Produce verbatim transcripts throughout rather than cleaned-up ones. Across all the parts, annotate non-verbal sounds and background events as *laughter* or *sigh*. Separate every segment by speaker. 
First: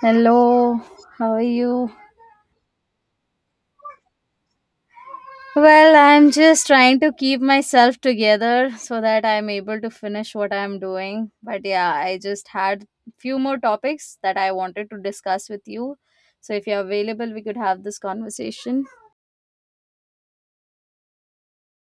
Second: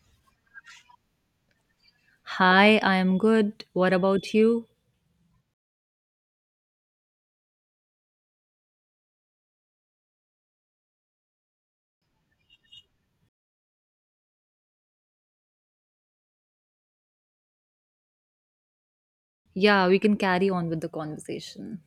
Speaker 1: Hello, how are you?
Speaker 2: Hi, I am good. What about you?
Speaker 1: Well, I'm just trying to keep myself together so that I'm able to finish what I'm doing. But yeah, I just had few more topics that I wanted to discuss with you. So if you're available, we could have this conversation.
Speaker 2: Yeah, we can carry on with the conversation.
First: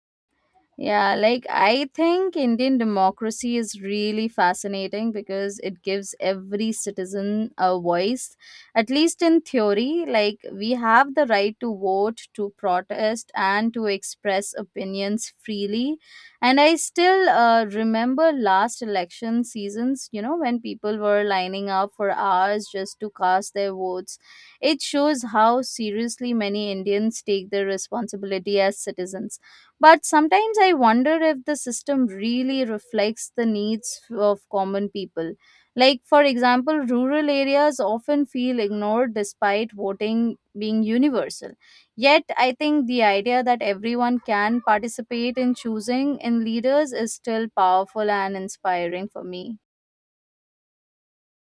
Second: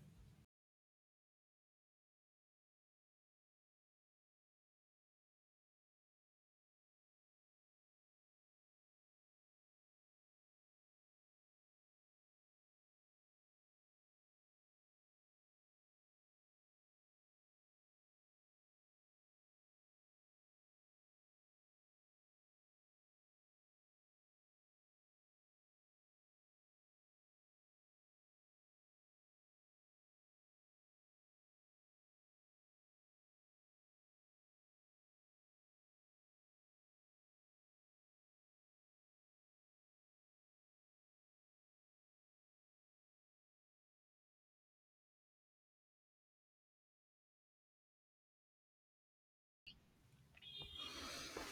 Speaker 1: Yeah, like I think Indian democracy is really fascinating because it gives every citizen a voice, at least in theory. Like, we have the right to vote, to protest, and to express opinions freely. And I still uh, remember last election seasons, you know, when people were lining up for hours just to cast their votes. It shows how seriously many Indians take their responsibility as citizens. But sometimes I wonder if the system really reflects the needs of common people. Like, for example, rural areas often feel ignored despite voting being universal. Yet, I think the idea that everyone can participate in choosing in leaders is still powerful and inspiring for me.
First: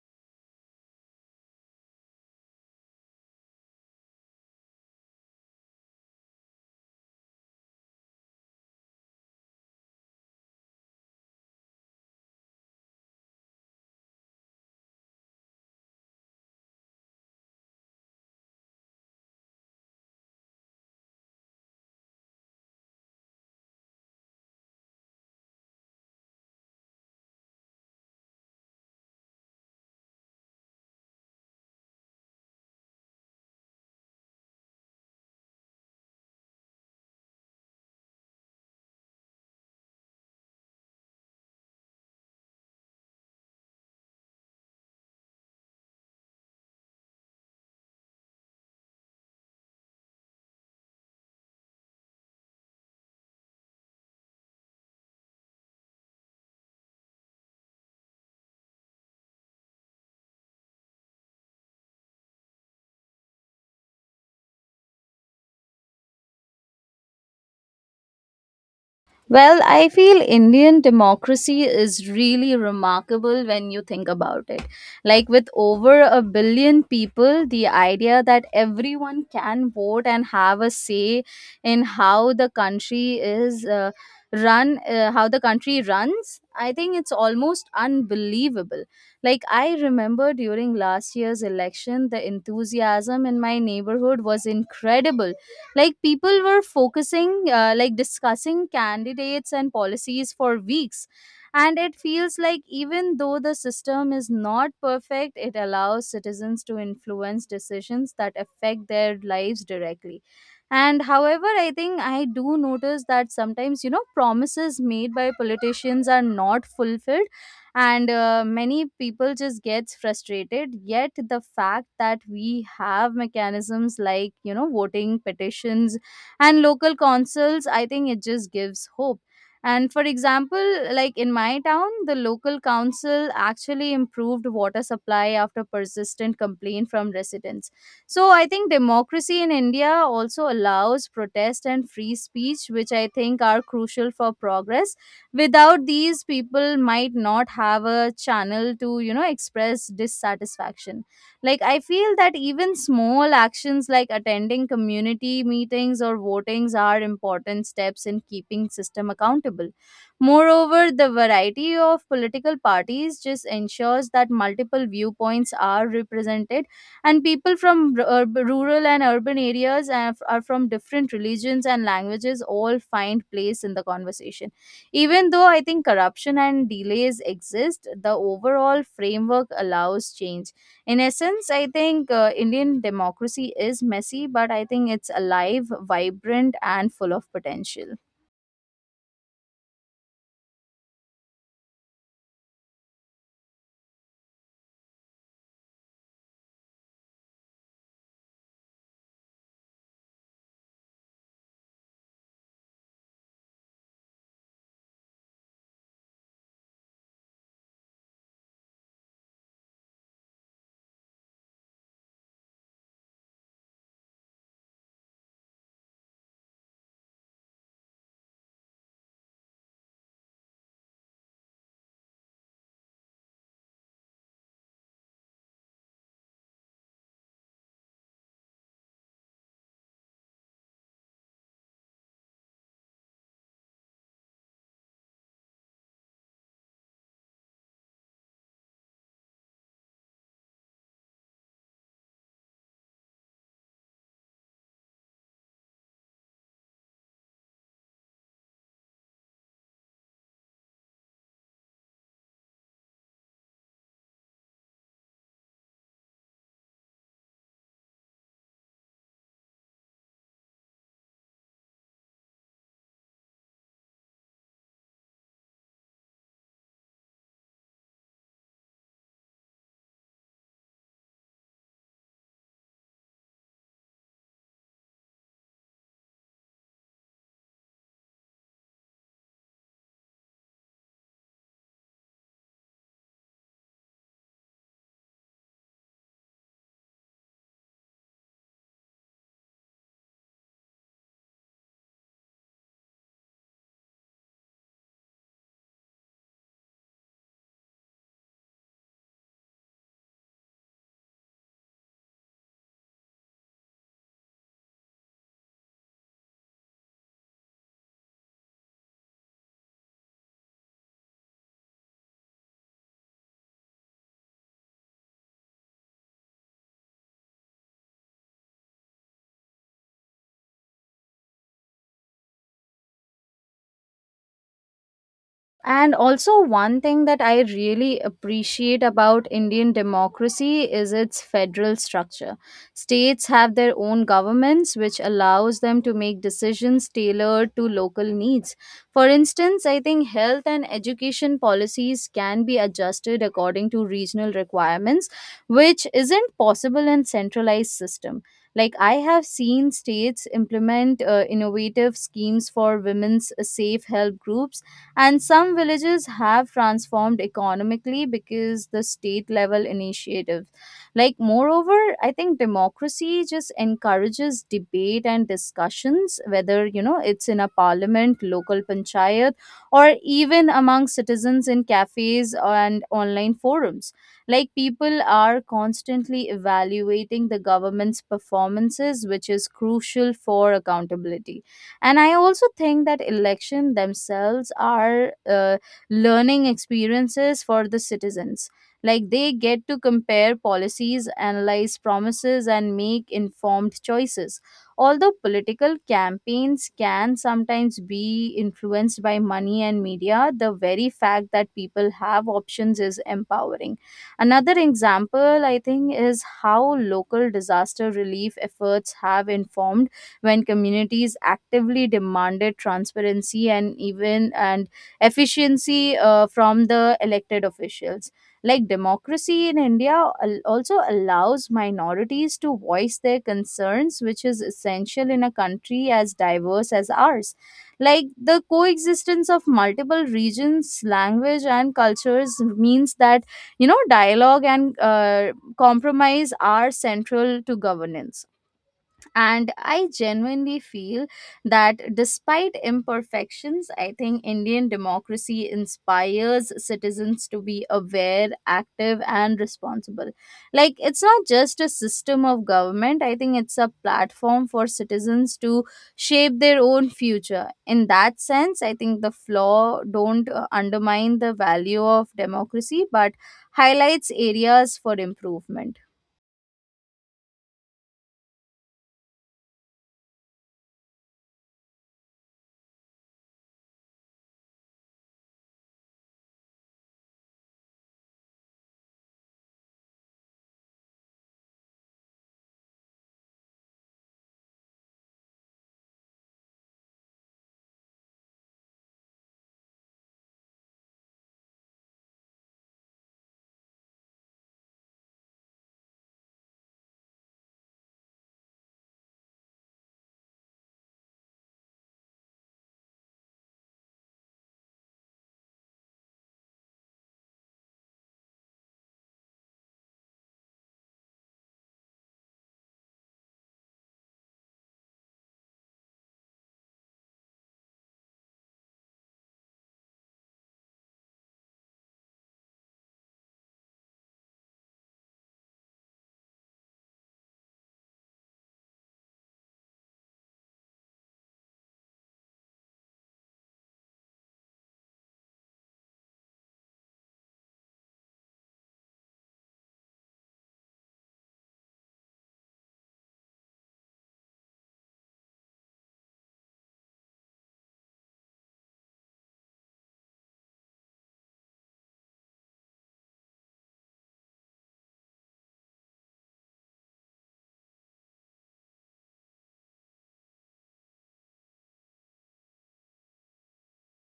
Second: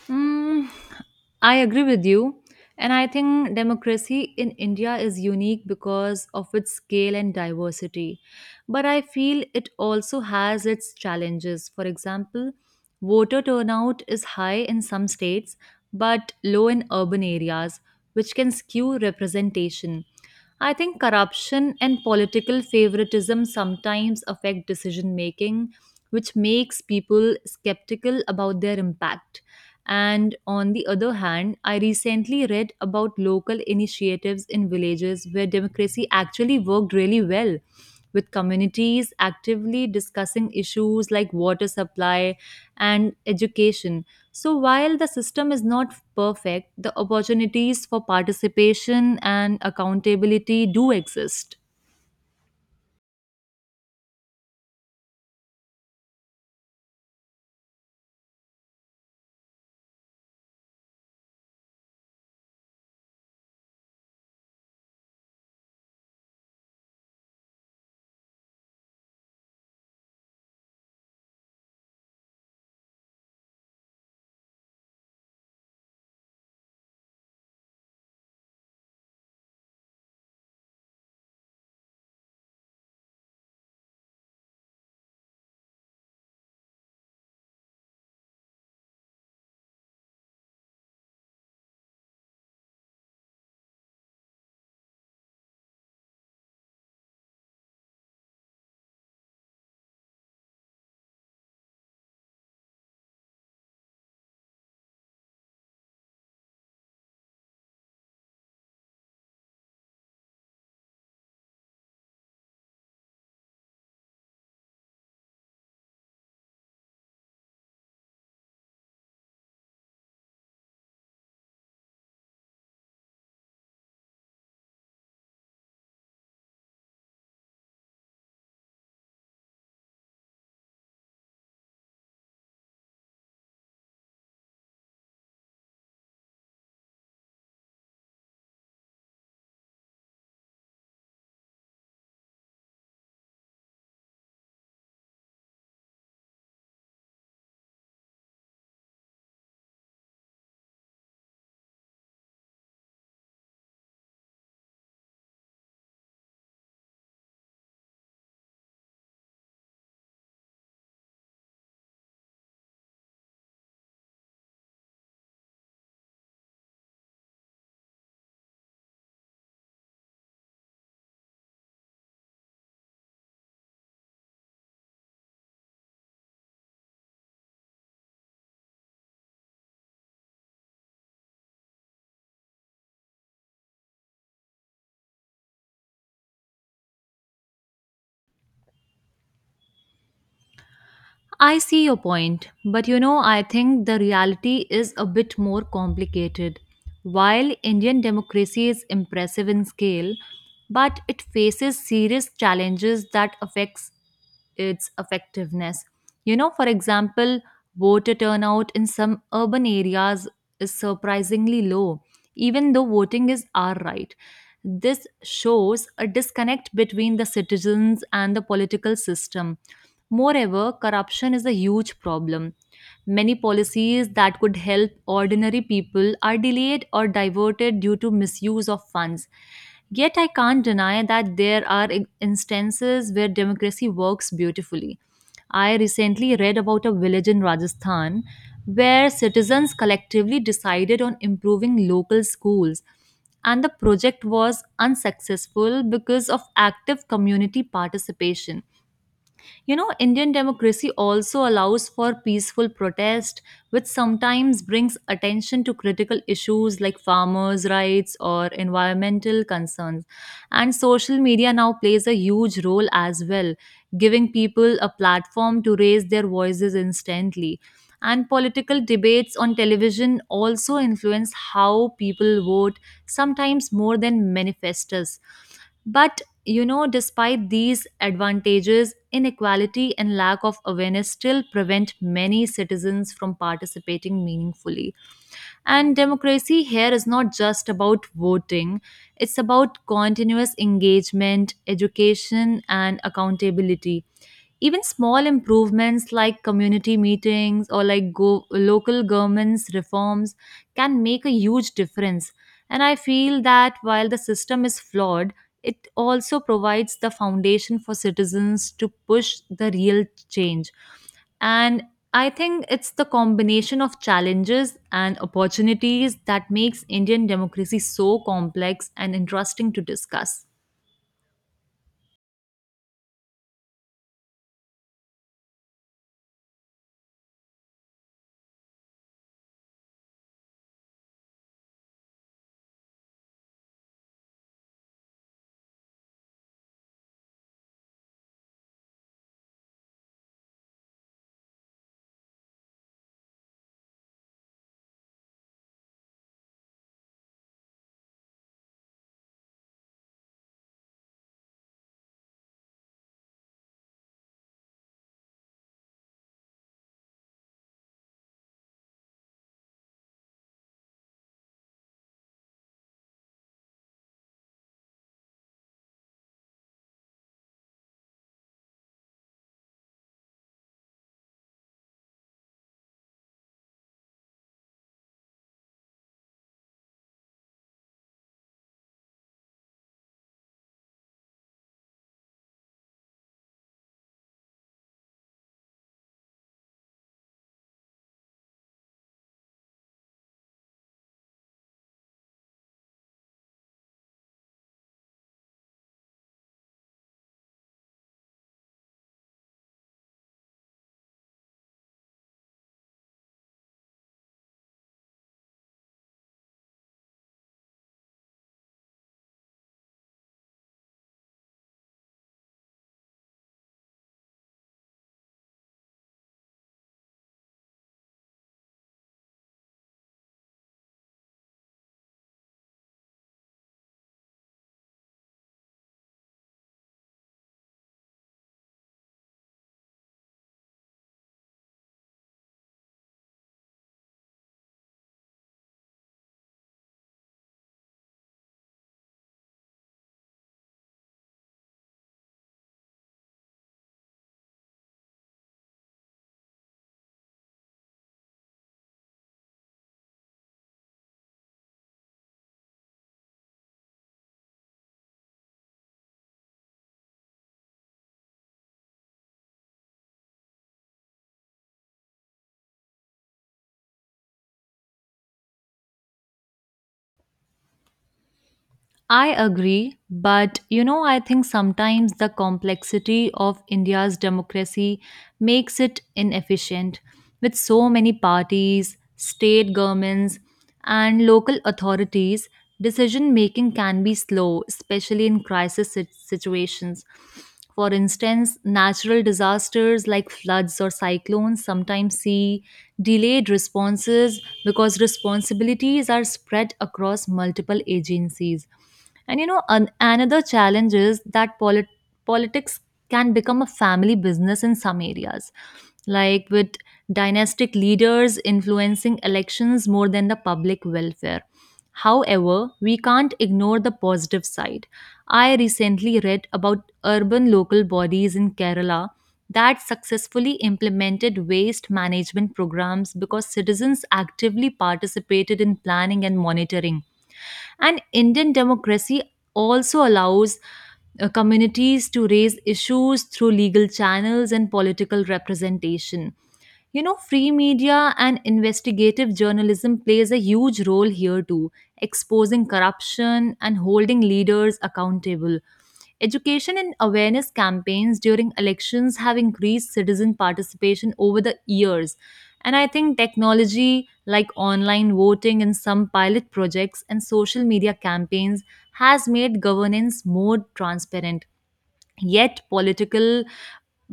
Speaker 2: Mm, I agree with you. And I think democracy in India is unique because of its scale and diversity. But I feel it also has its challenges. For example, voter turnout is high in some states but low in urban areas, which can skew representation. I think corruption and political favoritism sometimes affect decision making, which makes people skeptical about their impact. And on the other hand, I recently read about local initiatives in villages where democracy actually worked really well, with communities actively discussing issues like water supply and education. So, while the system is not perfect, the opportunities for participation and accountability do exist.
Speaker 1: Well, I feel Indian democracy is really remarkable when you think about it. Like, with over a billion people, the idea that everyone can vote and have a say in how the country is uh, run, uh, how the country runs, I think it's almost unbelievable. Like, I remember during last year's election, the enthusiasm in my neighborhood was incredible. Like people were focusing uh, like discussing candidates and policies for weeks, and it feels like even though the system is not perfect, it allows citizens to influence decisions that affect their lives directly. And however, I think I do notice that sometimes, you know promises made by politicians are not fulfilled, and uh, many people just gets frustrated. Yet the fact that we have mechanisms like, you know voting petitions and local councils, I think it just gives hope. And for example, like in my town, the local council actually improved water supply after persistent complaint from residents. So I think democracy in India also allows protest and free speech, which I think are crucial for progress. Without these, people might not have a channel to, you know express dissatisfaction. Like, I feel that even small actions like attending community meetings or votings are important steps in keeping system accountable. Moreover, the variety of political parties just ensures that multiple viewpoints are represented, and people from r- ur- rural and urban areas are are from different religions and languages, all find place in the conversation. Even though I think corruption and delays exist, the overall framework allows change. In essence, I think uh, Indian democracy is messy, but I think it's alive, vibrant, and full of potential.
Speaker 2: I see your point, but you know, I think the reality is a bit more complicated. While Indian democracy is impressive in scale, but it faces serious challenges that affects its effectiveness. You know, for example, voter turnout in some urban areas is surprisingly low, even though voting is our right. This shows a disconnect between the citizens and the political system. Moreover, corruption is a huge problem. Many policies that could help ordinary people are delayed or diverted due to misuse of funds. Yet, I can't deny that there are in- instances where democracy works beautifully. I recently read about a village in Rajasthan where citizens collectively decided on improving local schools, and the project was unsuccessful because of active community participation. You know, Indian democracy also allows for peaceful protest, which sometimes brings attention to critical issues like farmers' rights or environmental concerns. And social media now plays a huge role as well, giving people a platform to raise their voices instantly. And political debates on television also influence how people vote, sometimes more than manifestos. But you know, despite these advantages, inequality and lack of awareness still prevent many citizens from participating meaningfully. And democracy here is not just about voting, it's about continuous engagement, education, and accountability. Even small improvements like community meetings or like go- local governments reforms can make a huge difference, and I feel that while the system is flawed, it also provides the foundation for citizens to push the real change. And I think it's the combination of challenges and opportunities that makes Indian democracy so complex and interesting to discuss.
Speaker 1: And also, one thing that I really appreciate about Indian democracy is its federal structure. States have their own governments, which allows them to make decisions tailored to local needs. For instance, I think health and education policies can be adjusted according to regional requirements, which isn't possible in centralized system. Like I have seen states implement uh, innovative schemes for women's safe help groups, and some villages have transformed economically because the state level initiative. Like, moreover, I think democracy just encourages debate and discussions, whether, you know, it's in a parliament, local panchayat, or even among citizens in cafes and online forums. Like, people are constantly evaluating the government's performances, which is crucial for accountability. And I also think that election themselves are uh, learning experiences for the citizens. Like they get to compare policies, analyze promises, and make informed choices. Although political campaigns can sometimes be influenced by money and media, the very fact that people have options is empowering. Another example, I think, is how local disaster relief efforts have informed when communities actively demanded transparency and even and efficiency uh, from the elected officials. Like democracy in India al- also allows minorities to voice their concerns, which is essential in a country as diverse as ours. Like the coexistence of multiple regions, language, and cultures means that, you know dialogue and uh, compromise are central to governance. And I genuinely feel that despite imperfections, I think Indian democracy inspires citizens to be aware, active, and responsible. Like it's not just a system of government, I think it's a platform for citizens to shape their own future. In that sense, I think the flaw don't uh, undermine the value of democracy but highlights areas for improvement.
Speaker 2: I agree, but you know, I think sometimes the complexity of India's democracy makes it inefficient with so many parties, state governments, and local authorities. Decision making can be slow, especially in crisis sit- situations. For instance, natural disasters like floods or cyclones sometimes see delayed responses because responsibilities are spread across multiple agencies. And you know, an, another challenge is that polit- politics can become a family business in some areas, like with dynastic leaders influencing elections more than the public welfare. However, we can't ignore the positive side. I recently read about urban local bodies in Kerala that successfully implemented waste management programs because citizens actively participated in planning and monitoring. And Indian democracy also allows uh, communities to raise issues through legal channels and political representation. You know, free media and investigative journalism plays a huge role here too, exposing corruption and holding leaders accountable. Education and awareness campaigns during elections have increased citizen participation over the years. And I think technology like online voting and some pilot projects and social media campaigns has made governance more transparent. Yet, political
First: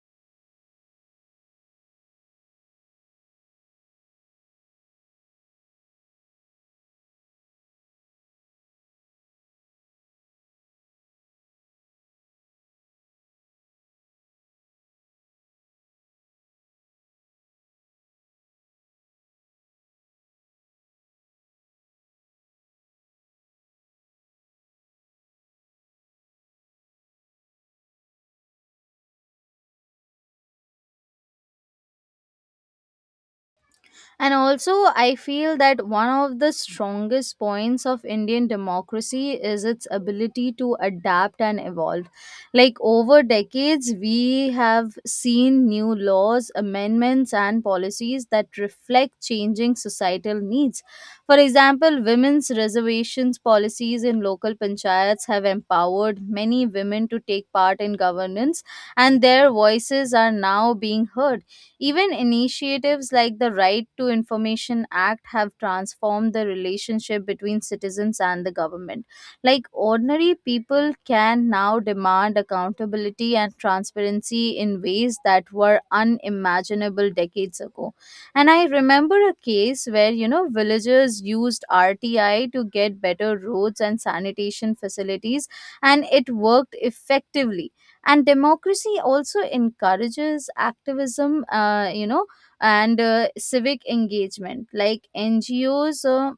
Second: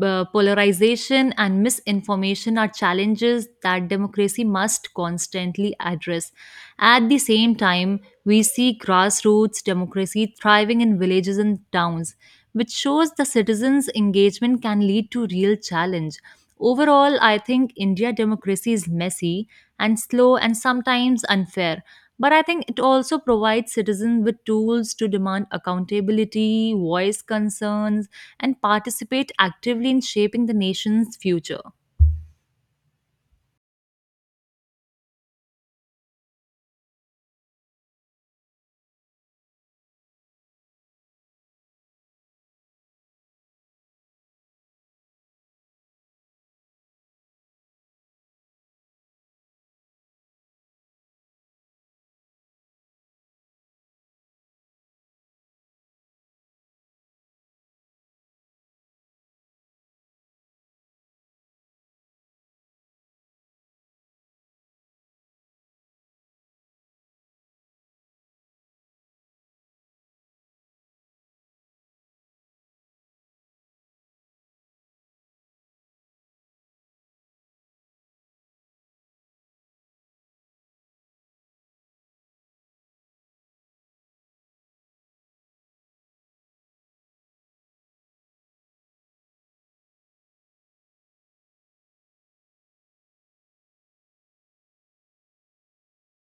Speaker 2: uh, polarization and misinformation are challenges that democracy must constantly address. At the same time, we see grassroots democracy thriving in villages and towns, which shows the citizens' engagement can lead to real challenge. Overall, I think India democracy is messy and slow and sometimes unfair. But I think it also provides citizens with tools to demand accountability, voice concerns, and participate actively in shaping the nation's future.
Speaker 1: And also, I feel that one of the strongest points of Indian democracy is its ability to adapt and evolve. Like over decades, we have seen new laws, amendments, and policies that reflect changing societal needs. For example, women's reservations policies in local panchayats have empowered many women to take part in governance, and their voices are now being heard. Even initiatives like the Right to Information Act have transformed the relationship between citizens and the government. Like ordinary people can now demand accountability and transparency in ways that were unimaginable decades ago. And I remember a case where, you know, villagers used R T I to get better roads and sanitation facilities, and it worked effectively. And democracy also encourages activism uh, you know and uh, civic engagement like ngos uh,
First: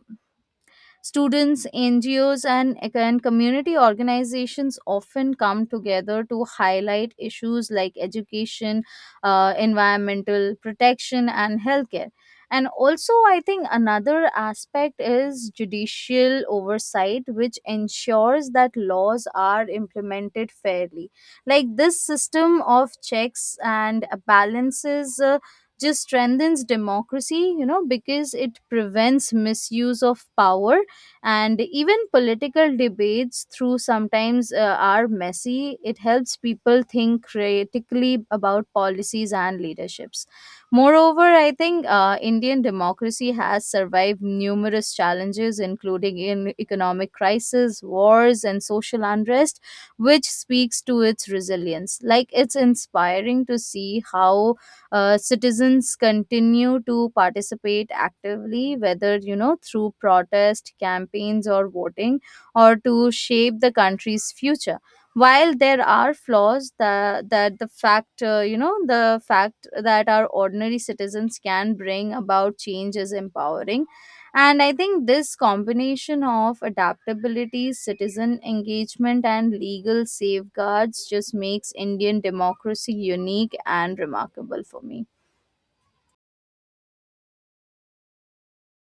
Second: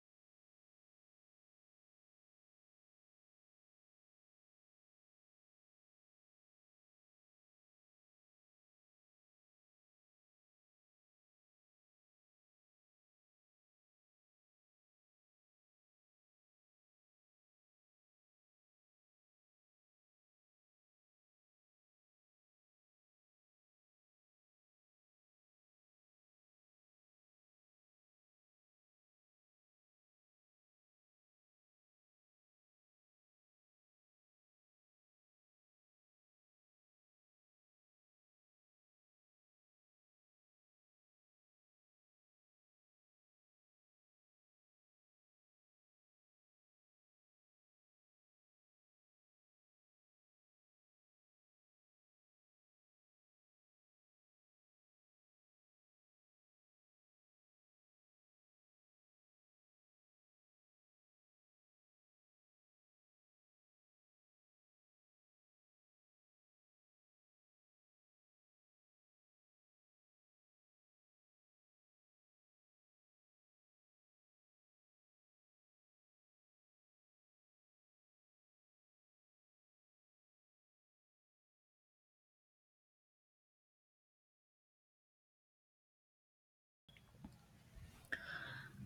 Speaker 1: Students, N G Os, and, and community organizations often come together to highlight issues like education, uh, environmental protection, and healthcare. And also, I think another aspect is judicial oversight, which ensures that laws are implemented fairly. Like this system of checks and balances uh, just strengthens democracy, you know, because it prevents misuse of power. And even political debates through sometimes uh, are messy, it helps people think critically about policies and leaderships. Moreover, I think uh, Indian democracy has survived numerous challenges including in economic crisis, wars, and social unrest, which speaks to its resilience. Like it's inspiring to see how uh, citizens continue to participate actively, whether, you know, through protest, campaigns, or voting, or to shape the country's future. While there are flaws, that that the fact uh, you know the fact that our ordinary citizens can bring about change is empowering, and I think this combination of adaptability, citizen engagement, and legal safeguards just makes Indian democracy unique and remarkable for me.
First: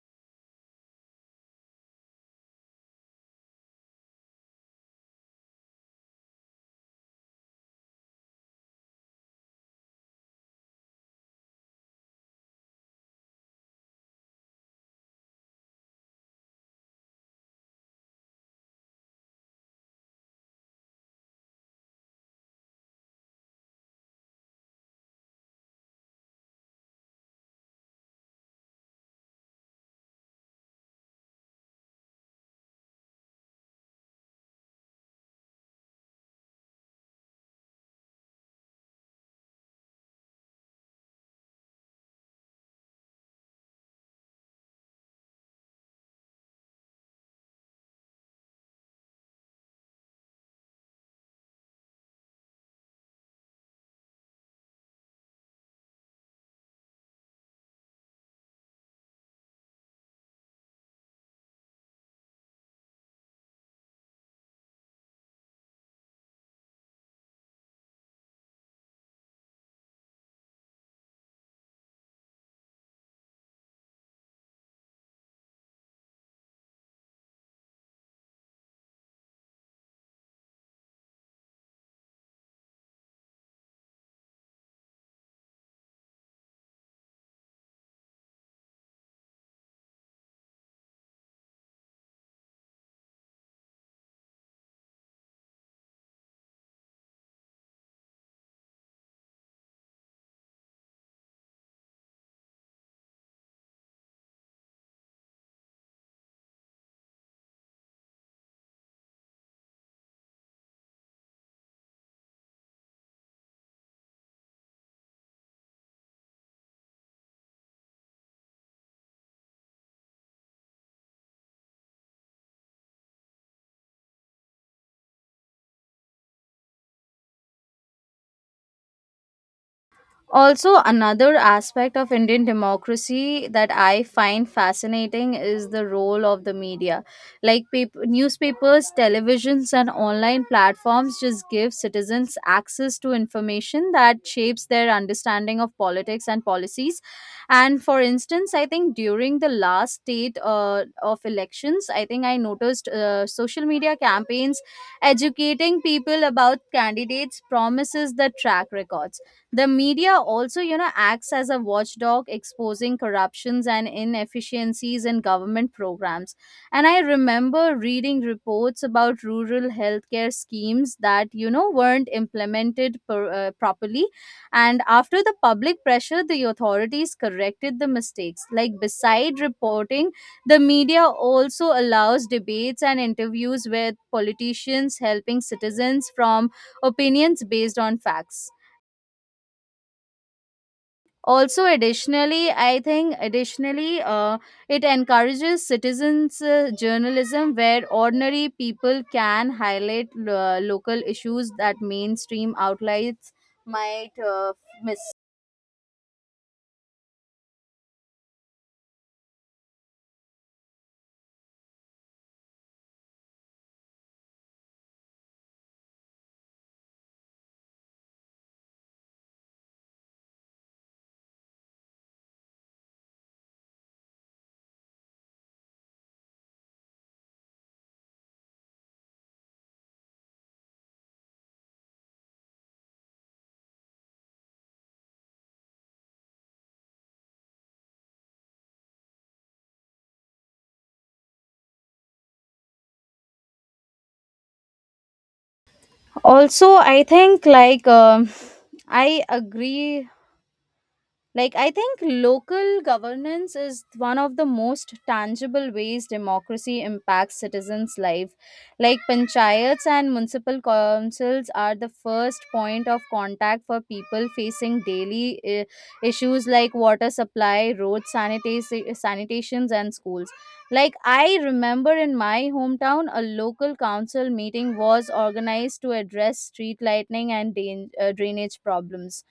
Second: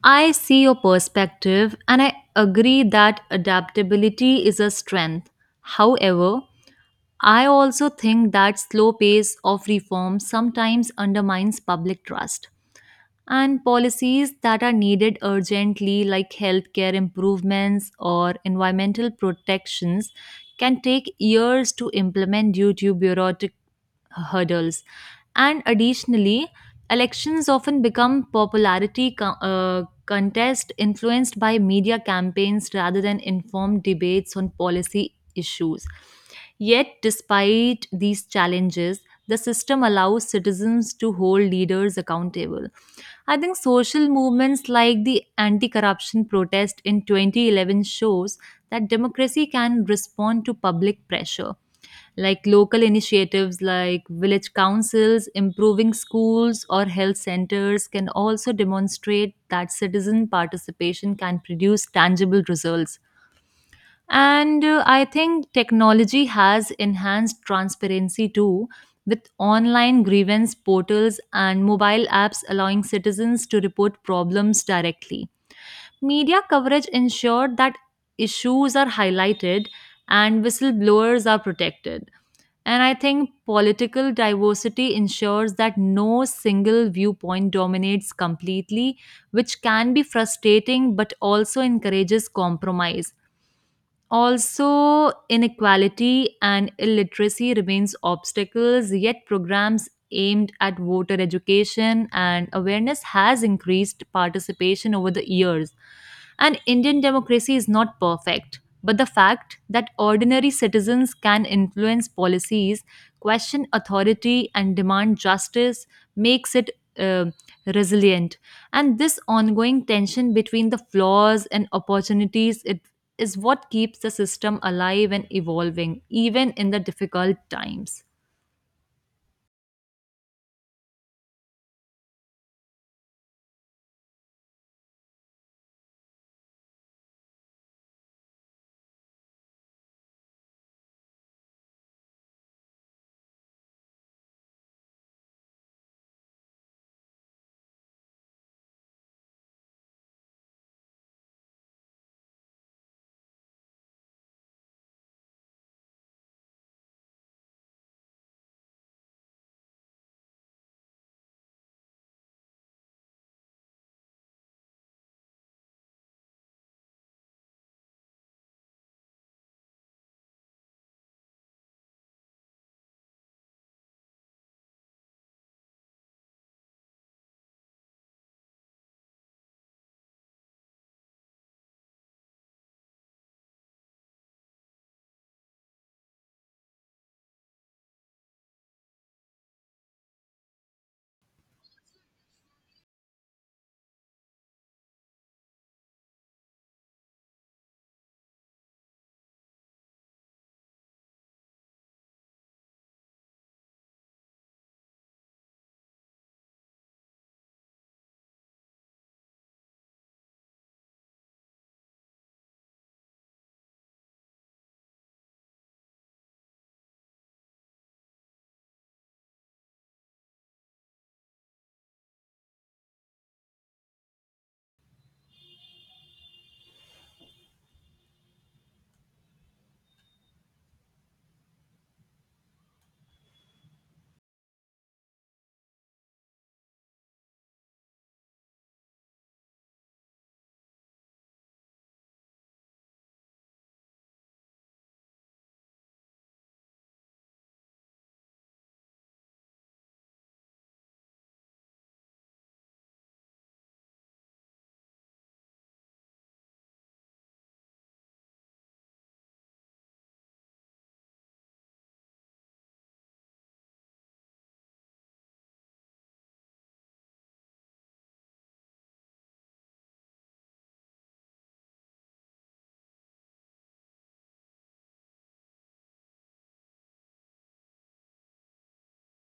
Speaker 2: I see your perspective and I agree that adaptability is a strength. However, I also think that slow pace of reform sometimes undermines public trust, and policies that are needed urgently, like healthcare improvements or environmental protections, can take years to implement due to bureaucratic hurdles. And additionally, elections often become popularity co- uh, contest influenced by media campaigns rather than informed debates on policy issues. Yet, despite these challenges, the system allows citizens to hold leaders accountable. I think social movements like the anti corruption protest in twenty eleven shows that democracy can respond to public pressure. Like local initiatives like village councils, improving schools, or health centers can also demonstrate that citizen participation can produce tangible results. And uh, I think technology has enhanced transparency too, with online grievance portals and mobile apps allowing citizens to report problems directly. Media coverage ensured that issues are highlighted and whistleblowers are protected. And I think political diversity ensures that no single viewpoint dominates completely, which can be frustrating but also encourages compromise. Also, inequality and illiteracy remains obstacles, yet programs aimed at voter education and awareness has increased participation over the years. And Indian democracy is not perfect, but the fact that ordinary citizens can influence policies, question authority and demand justice makes it uh, resilient. And this ongoing tension between the flaws and opportunities it is what keeps the system alive and evolving even in the difficult times.
Speaker 1: Also, another aspect of Indian democracy that I find fascinating is the role of the media. Like pap- newspapers, televisions, and online platforms just give citizens access to information that shapes their understanding of politics and policies. And for instance, I think during the last state uh, of elections, I think I noticed uh, social media campaigns educating people about candidates' promises, the track records. The media also, you know, acts as a watchdog, exposing corruptions and inefficiencies in government programs. And I remember reading reports about rural healthcare schemes that, you know, weren't implemented per, uh, properly. And after the public pressure, the authorities corrected the mistakes. Like, beside reporting, the media also allows debates and interviews with politicians, helping citizens from opinions based on facts. Also additionally i think additionally uh, it encourages citizens uh, journalism, where ordinary people can highlight uh, local issues that mainstream outlets might uh, miss. Also, I think, like, um, I agree. Like, I think local governance is one of the most tangible ways democracy impacts citizens' life. Like, panchayats and municipal councils are the first point of contact for people facing daily uh, issues like water supply, road sanita- sanitations, and schools. Like, I remember in my hometown, a local council meeting was organized to address street lighting and drain- uh, drainage problems,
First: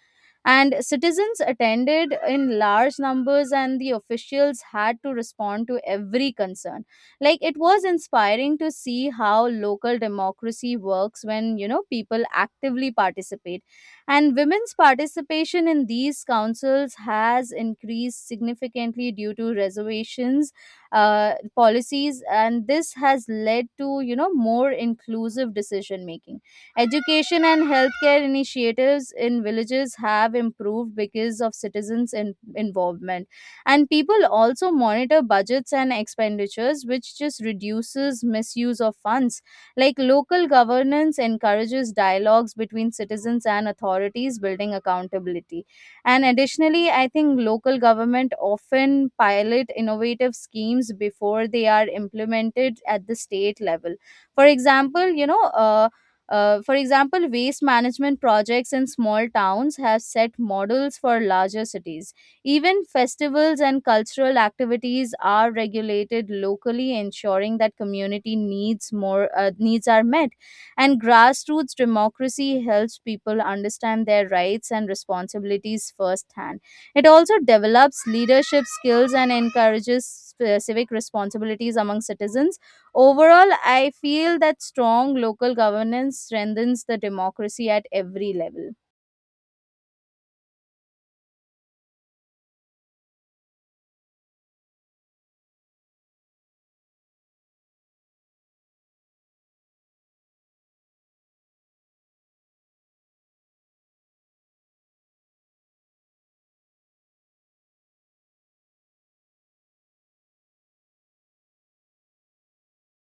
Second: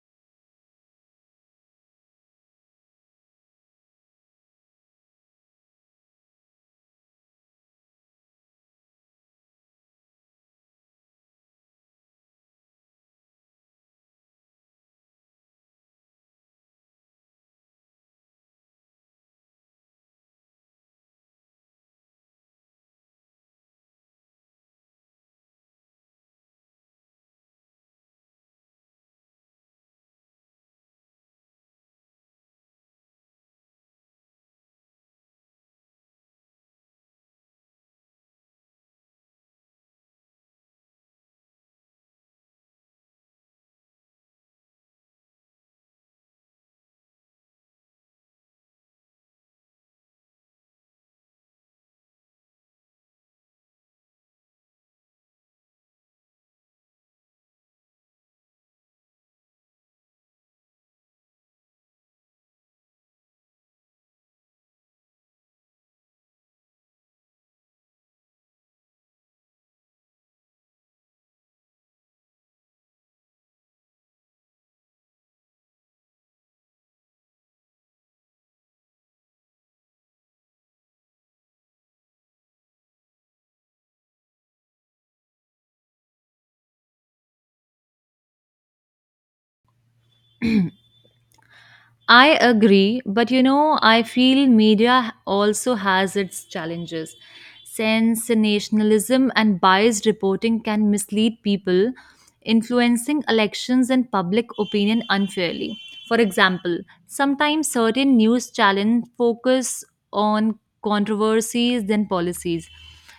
Speaker 1: and citizens attended in large numbers, and the officials had to respond to every concern. Like it was inspiring to see how local democracy works when, you know, people actively participate. And women's participation in these councils has increased significantly due to reservations uh, policies, and this has led to, you know, more inclusive decision making. Education and healthcare initiatives in villages have improved because of citizens' in- involvement. And people also monitor budgets and expenditures, which just reduces misuse of funds. Like local governance encourages dialogues between citizens and authorities, building accountability. And additionally, I think local government often pilot innovative schemes before they are implemented at the state level. For example, you know, uh, uh, for example, waste management projects in small towns have set models for larger cities. Even festivals and cultural activities are regulated locally, ensuring that community needs more uh, needs are met. And grassroots democracy helps people understand their rights and responsibilities firsthand. It also develops leadership skills and encourages uh, civic responsibilities among citizens. Overall, I feel that strong local governance strengthens the democracy at every level.
Speaker 2: I agree, but you know, I feel media also has its challenges. Sensationalism and biased reporting can mislead people, influencing elections and public opinion unfairly. For example, sometimes certain news channels focus on controversies than policies,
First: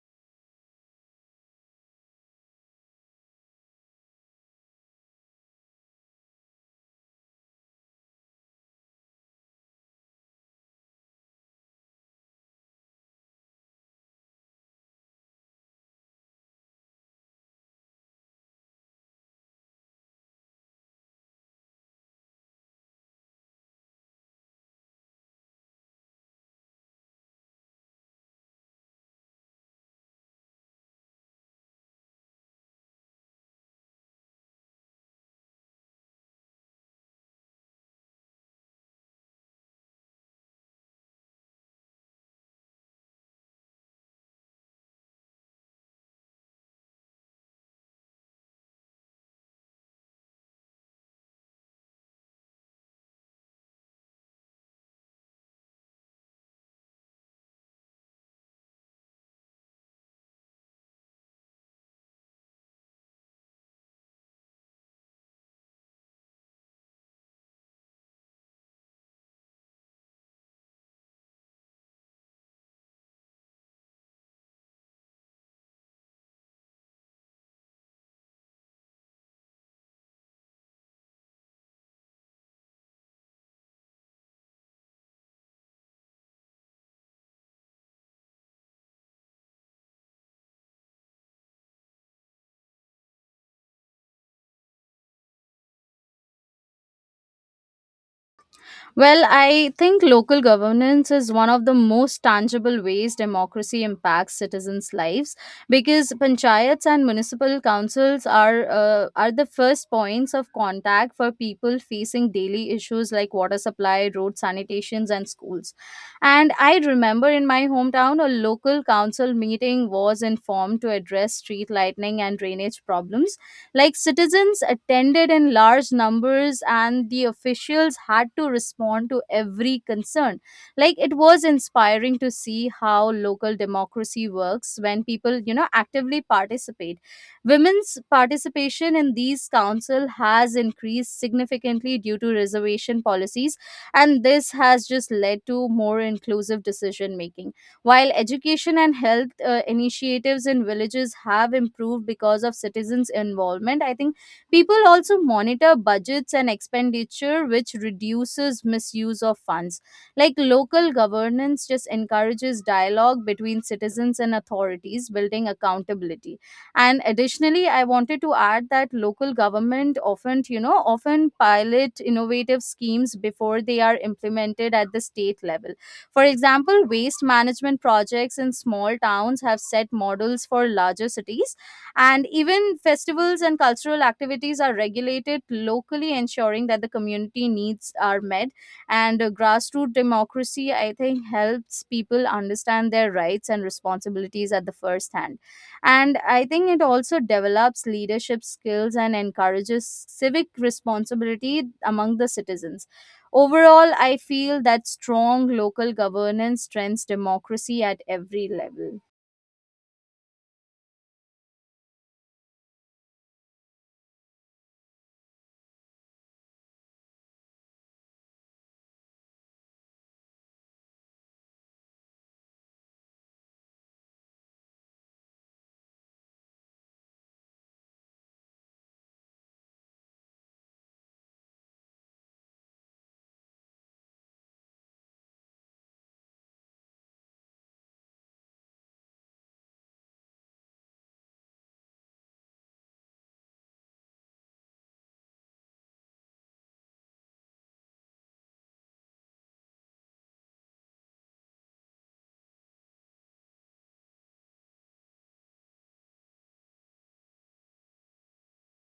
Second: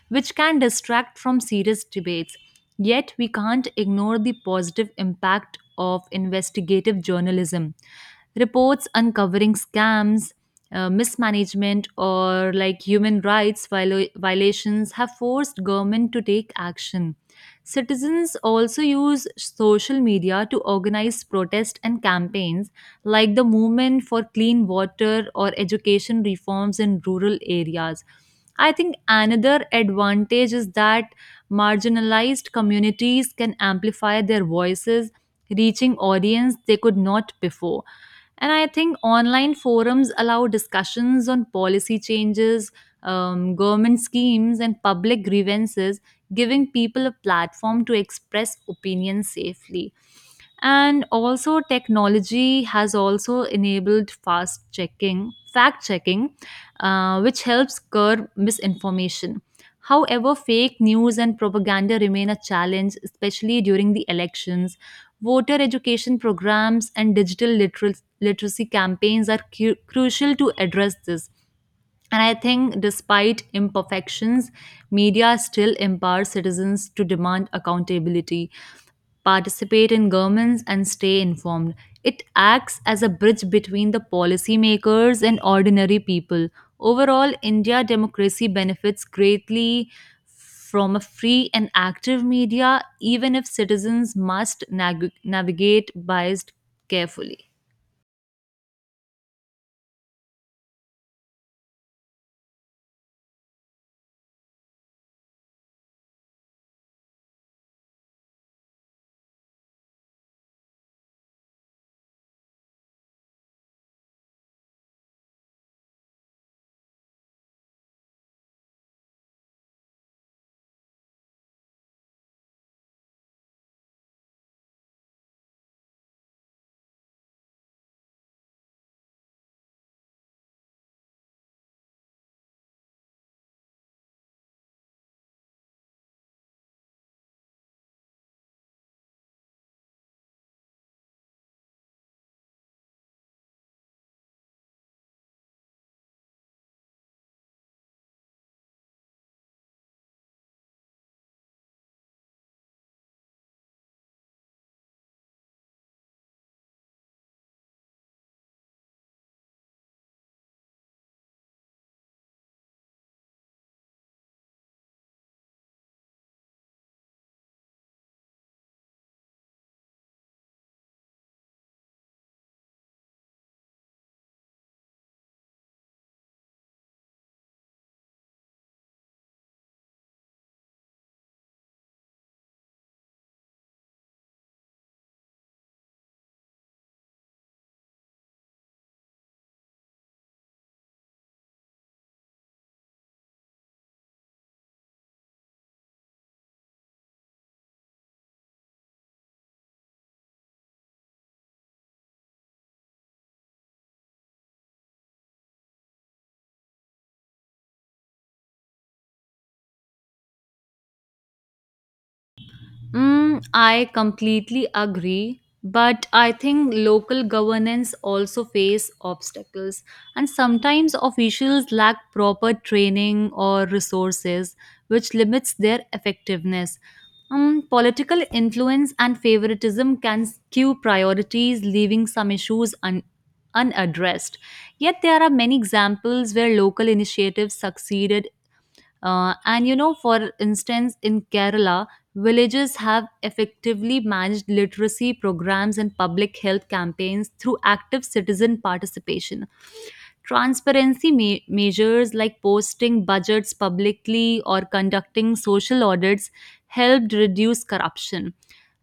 Speaker 2: which can distract from serious debates. Yet, we can't ignore the positive impact of investigative journalism reports uncovering scams, uh, mismanagement, or like human rights viola- violations have forced government to take action. Citizens also use social media to organize protests and campaigns, like the movement for clean water or education reforms in rural areas. I think another advantage is that marginalized communities can amplify their voices, reaching audience they could not before. And I think online forums allow discussions on policy changes, um, government schemes, and public grievances, giving people a platform to express opinions safely. And also technology has also enabled fast checking fact checking, uh, which helps curb misinformation. However, fake news and propaganda remain a challenge especially during the elections. Voter education programs and digital literal- literacy campaigns are cu- crucial to address this. And I think, despite imperfections, media still empowers citizens to demand accountability, participate in governments, and stay informed. It acts as a bridge between the policymakers and ordinary people. Overall, India democracy benefits greatly from a free and active media, even if citizens must nag- navigate bias carefully.
Speaker 1: Well, I think local governance is one of the most tangible ways democracy impacts citizens' lives, because panchayats and municipal councils are uh, are the first points of contact for people facing daily issues like water supply, road sanitations, and schools. And I remember in my hometown, a local council meeting was informed to address street lighting and drainage problems. Like citizens attended in large numbers, and the officials had to respond to every concern. Like it was inspiring to see how local democracy works when people, you know, actively participate. Women's participation in these council has increased significantly due to reservation policies, and this has just led to more inclusive decision making. While education and health uh, initiatives in villages have improved because of citizens' involvement, I think people also monitor budgets and expenditure, which reduces misuse of funds. Like local governance just encourages dialogue between citizens and authorities, building accountability. And additionally, I wanted to add that local government often, you know, often pilot innovative schemes before they are implemented at the state level. For example, waste management projects in small towns have set models for larger cities, and even festivals and cultural activities are regulated locally, ensuring that the community needs are met. And uh, grassroots democracy, I think, helps people understand their rights and responsibilities at the first hand. And I think it also develops leadership skills and encourages civic responsibility among the citizens. Overall, I feel that strong local governance strengthens democracy at every level.
Speaker 2: Mm, I completely agree, but I think local governance also face obstacles, and sometimes officials lack proper training or resources, which limits their effectiveness. Um, political influence and favoritism can skew priorities, leaving some issues un- unaddressed. Yet, there are many examples where local initiatives succeeded, uh, and you know, for instance, in Kerala, villages have effectively managed literacy programs and public health campaigns through active citizen participation. Transparency me- measures like posting budgets publicly or conducting social audits helped reduce corruption.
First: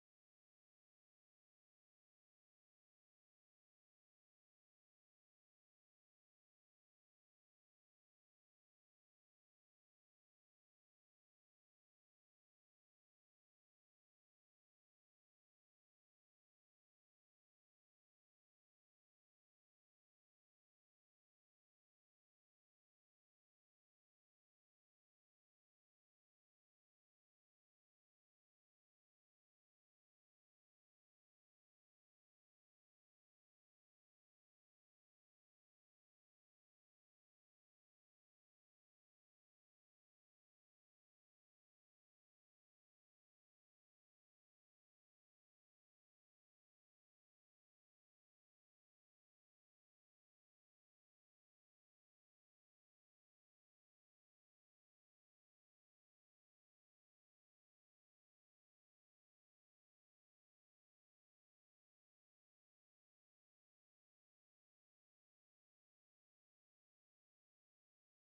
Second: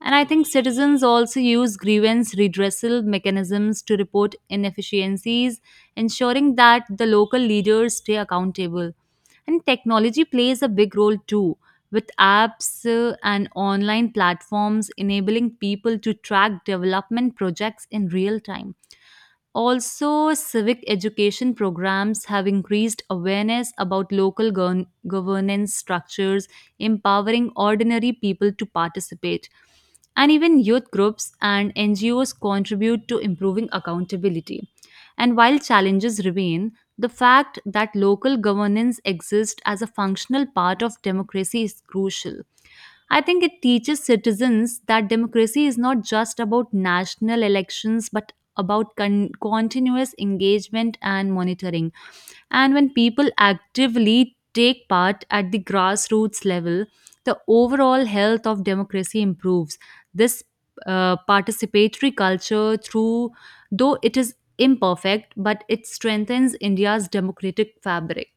Speaker 2: And I think citizens also use grievance redressal mechanisms to report inefficiencies, ensuring that the local leaders stay accountable. And technology plays a big role too, with apps uh, and online platforms enabling people to track development projects in real time. Also, civic education programs have increased awareness about local gov- governance structures, empowering ordinary people to participate. And even youth groups and N G Os contribute to improving accountability. And while challenges remain, the fact that local governance exists as a functional part of democracy is crucial. I think it teaches citizens that democracy is not just about national elections but about con- continuous engagement and monitoring. And when people actively take part at the grassroots level, the overall health of democracy improves. This uh, participatory culture, through though it is imperfect, but it strengthens India's democratic fabric.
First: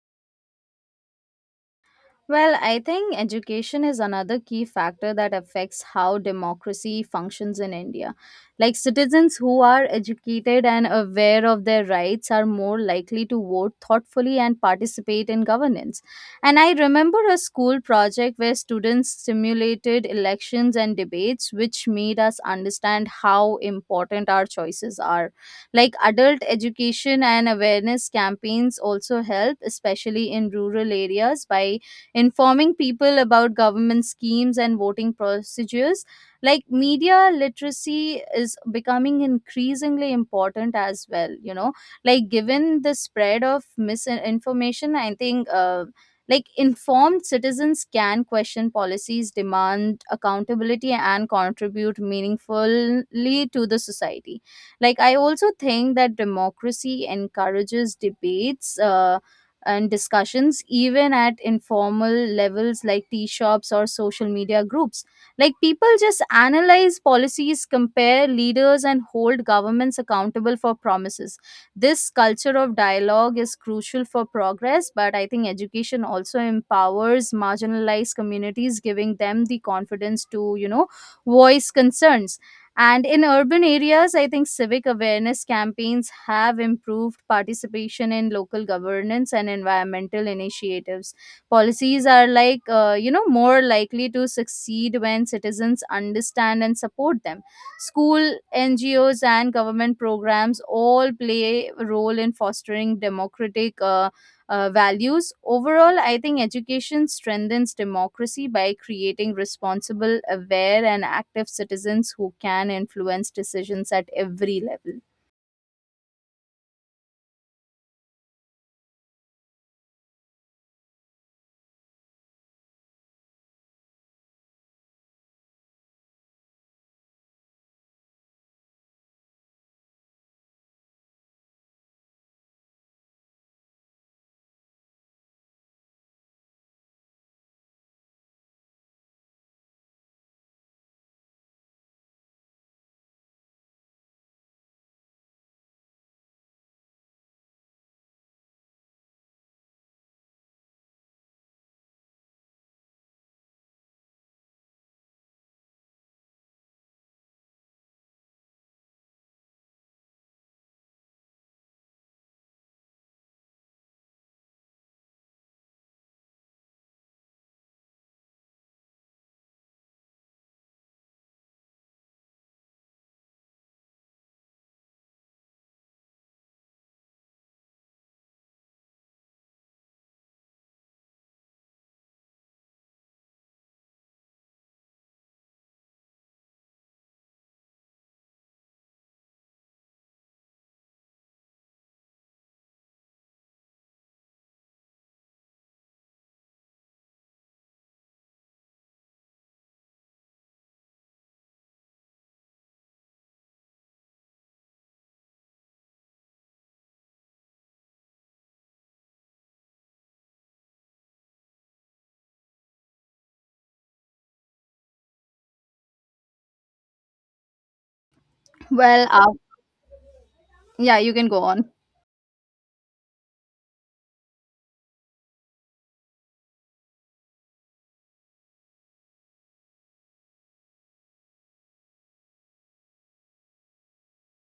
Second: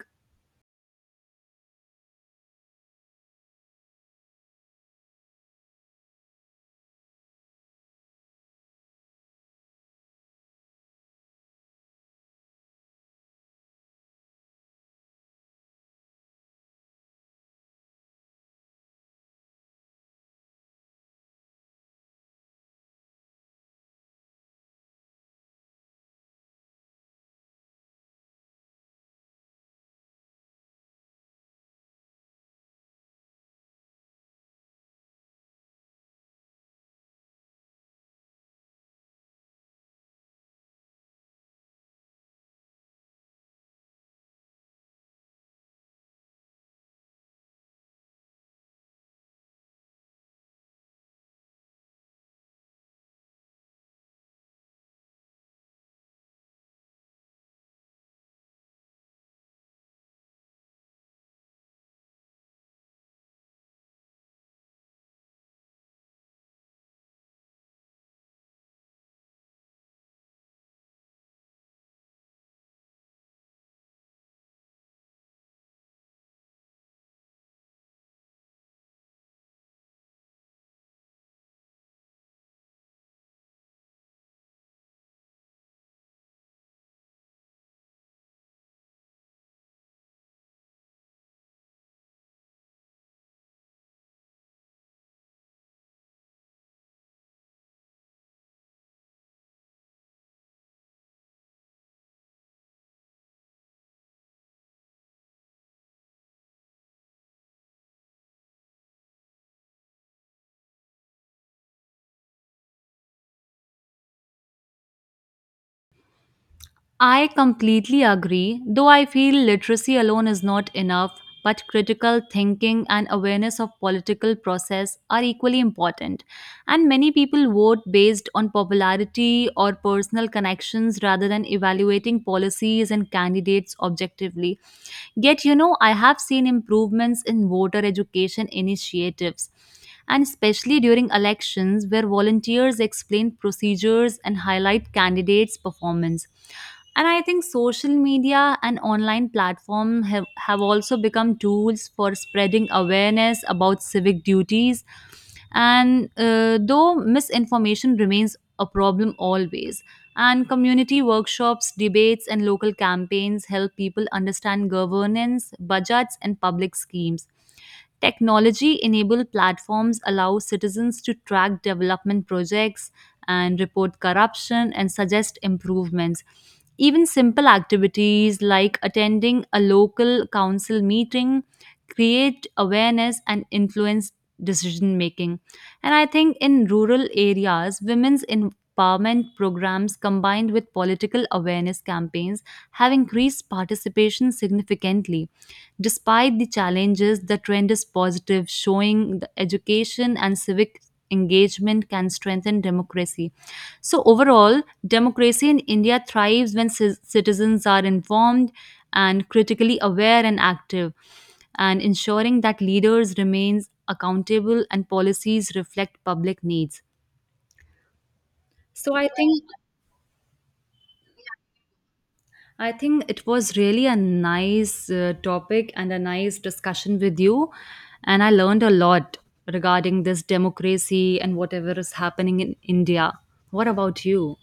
Speaker 1: Well, I think education is another key factor that affects how democracy functions in India. Like citizens who are educated and aware of their rights are more likely to vote thoughtfully and participate in governance. And I remember a school project where students simulated elections and debates, which made us understand how important our choices are. Like adult education and awareness campaigns also help, especially in rural areas, by informing people about government schemes and voting procedures. Like media literacy is becoming increasingly important as well, you know. Like given the spread of misinformation, I think, uh, like informed citizens can question policies, demand accountability, and contribute meaningfully to the society. Like I also think that democracy encourages debates uh, and discussions even at informal levels like tea shops or social media groups. Like people just analyze policies, compare leaders, and hold governments accountable for promises. This culture of dialogue is crucial for progress, but I think education also empowers marginalized communities, giving them the confidence to, you know voice concerns. And in urban areas, I think civic awareness campaigns have improved participation in local governance and environmental initiatives. Policies are like, uh, you know, more likely to succeed when citizens understand and support them. School, N G Os, and government programs all play a role in fostering democratic. Uh, uh, values. Overall, I think education strengthens democracy by creating responsible, aware, and active citizens who can influence decisions at every level.
Speaker 2: I completely agree, though I feel literacy alone is not enough, but critical thinking and awareness of political process are equally important. And many people vote based on popularity or personal connections rather than evaluating policies and candidates objectively. Yet, you know, I have seen improvements in voter education initiatives. And especially during elections, where volunteers explain procedures and highlight candidates' performance. And I think social media and online platform have, have also become tools for spreading awareness about civic duties. And uh, though misinformation remains a problem always, and community workshops, debates, and local campaigns help people understand governance, budgets, and public schemes. Technology enabled platforms allow citizens to track development projects, and report corruption and suggest improvements. Even simple activities like attending a local council meeting create awareness and influence decision making. And I think in rural areas, women's empowerment programs combined with political awareness campaigns have increased participation significantly. Despite the challenges, the trend is positive, showing the education and civic engagement can strengthen democracy. So, overall, democracy in India thrives when ci- citizens are informed and critically aware and active, and ensuring that leaders remain accountable and policies reflect public needs. So,
Speaker 1: Well,
Speaker 2: I
Speaker 1: uh,
Speaker 2: think
Speaker 1: yeah, you can go on.
Speaker 2: I think it was really a nice uh, topic and a nice discussion with you. And I learned a lot regarding this democracy and whatever is happening in India. What about you?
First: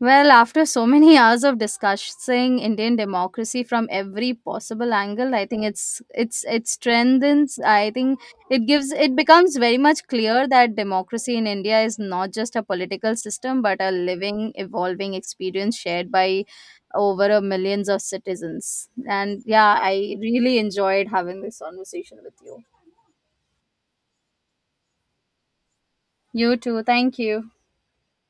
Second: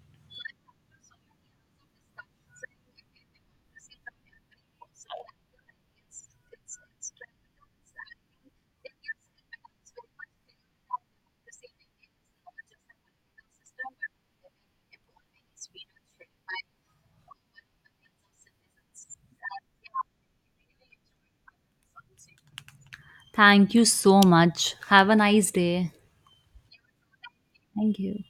Speaker 1: Well, after so many *laughs* hours of discussing Indian democracy from every possible angle, I think it's it's it strengthens. I think it gives it becomes very much clear that democracy in India is not just a political system, but a living, evolving experience shared by over a millions of citizens. And yeah, I really enjoyed having this conversation with you.
Speaker 2: Thank you so much. Have a nice day.
Speaker 1: You too. Thank you.
Speaker 2: Thank you.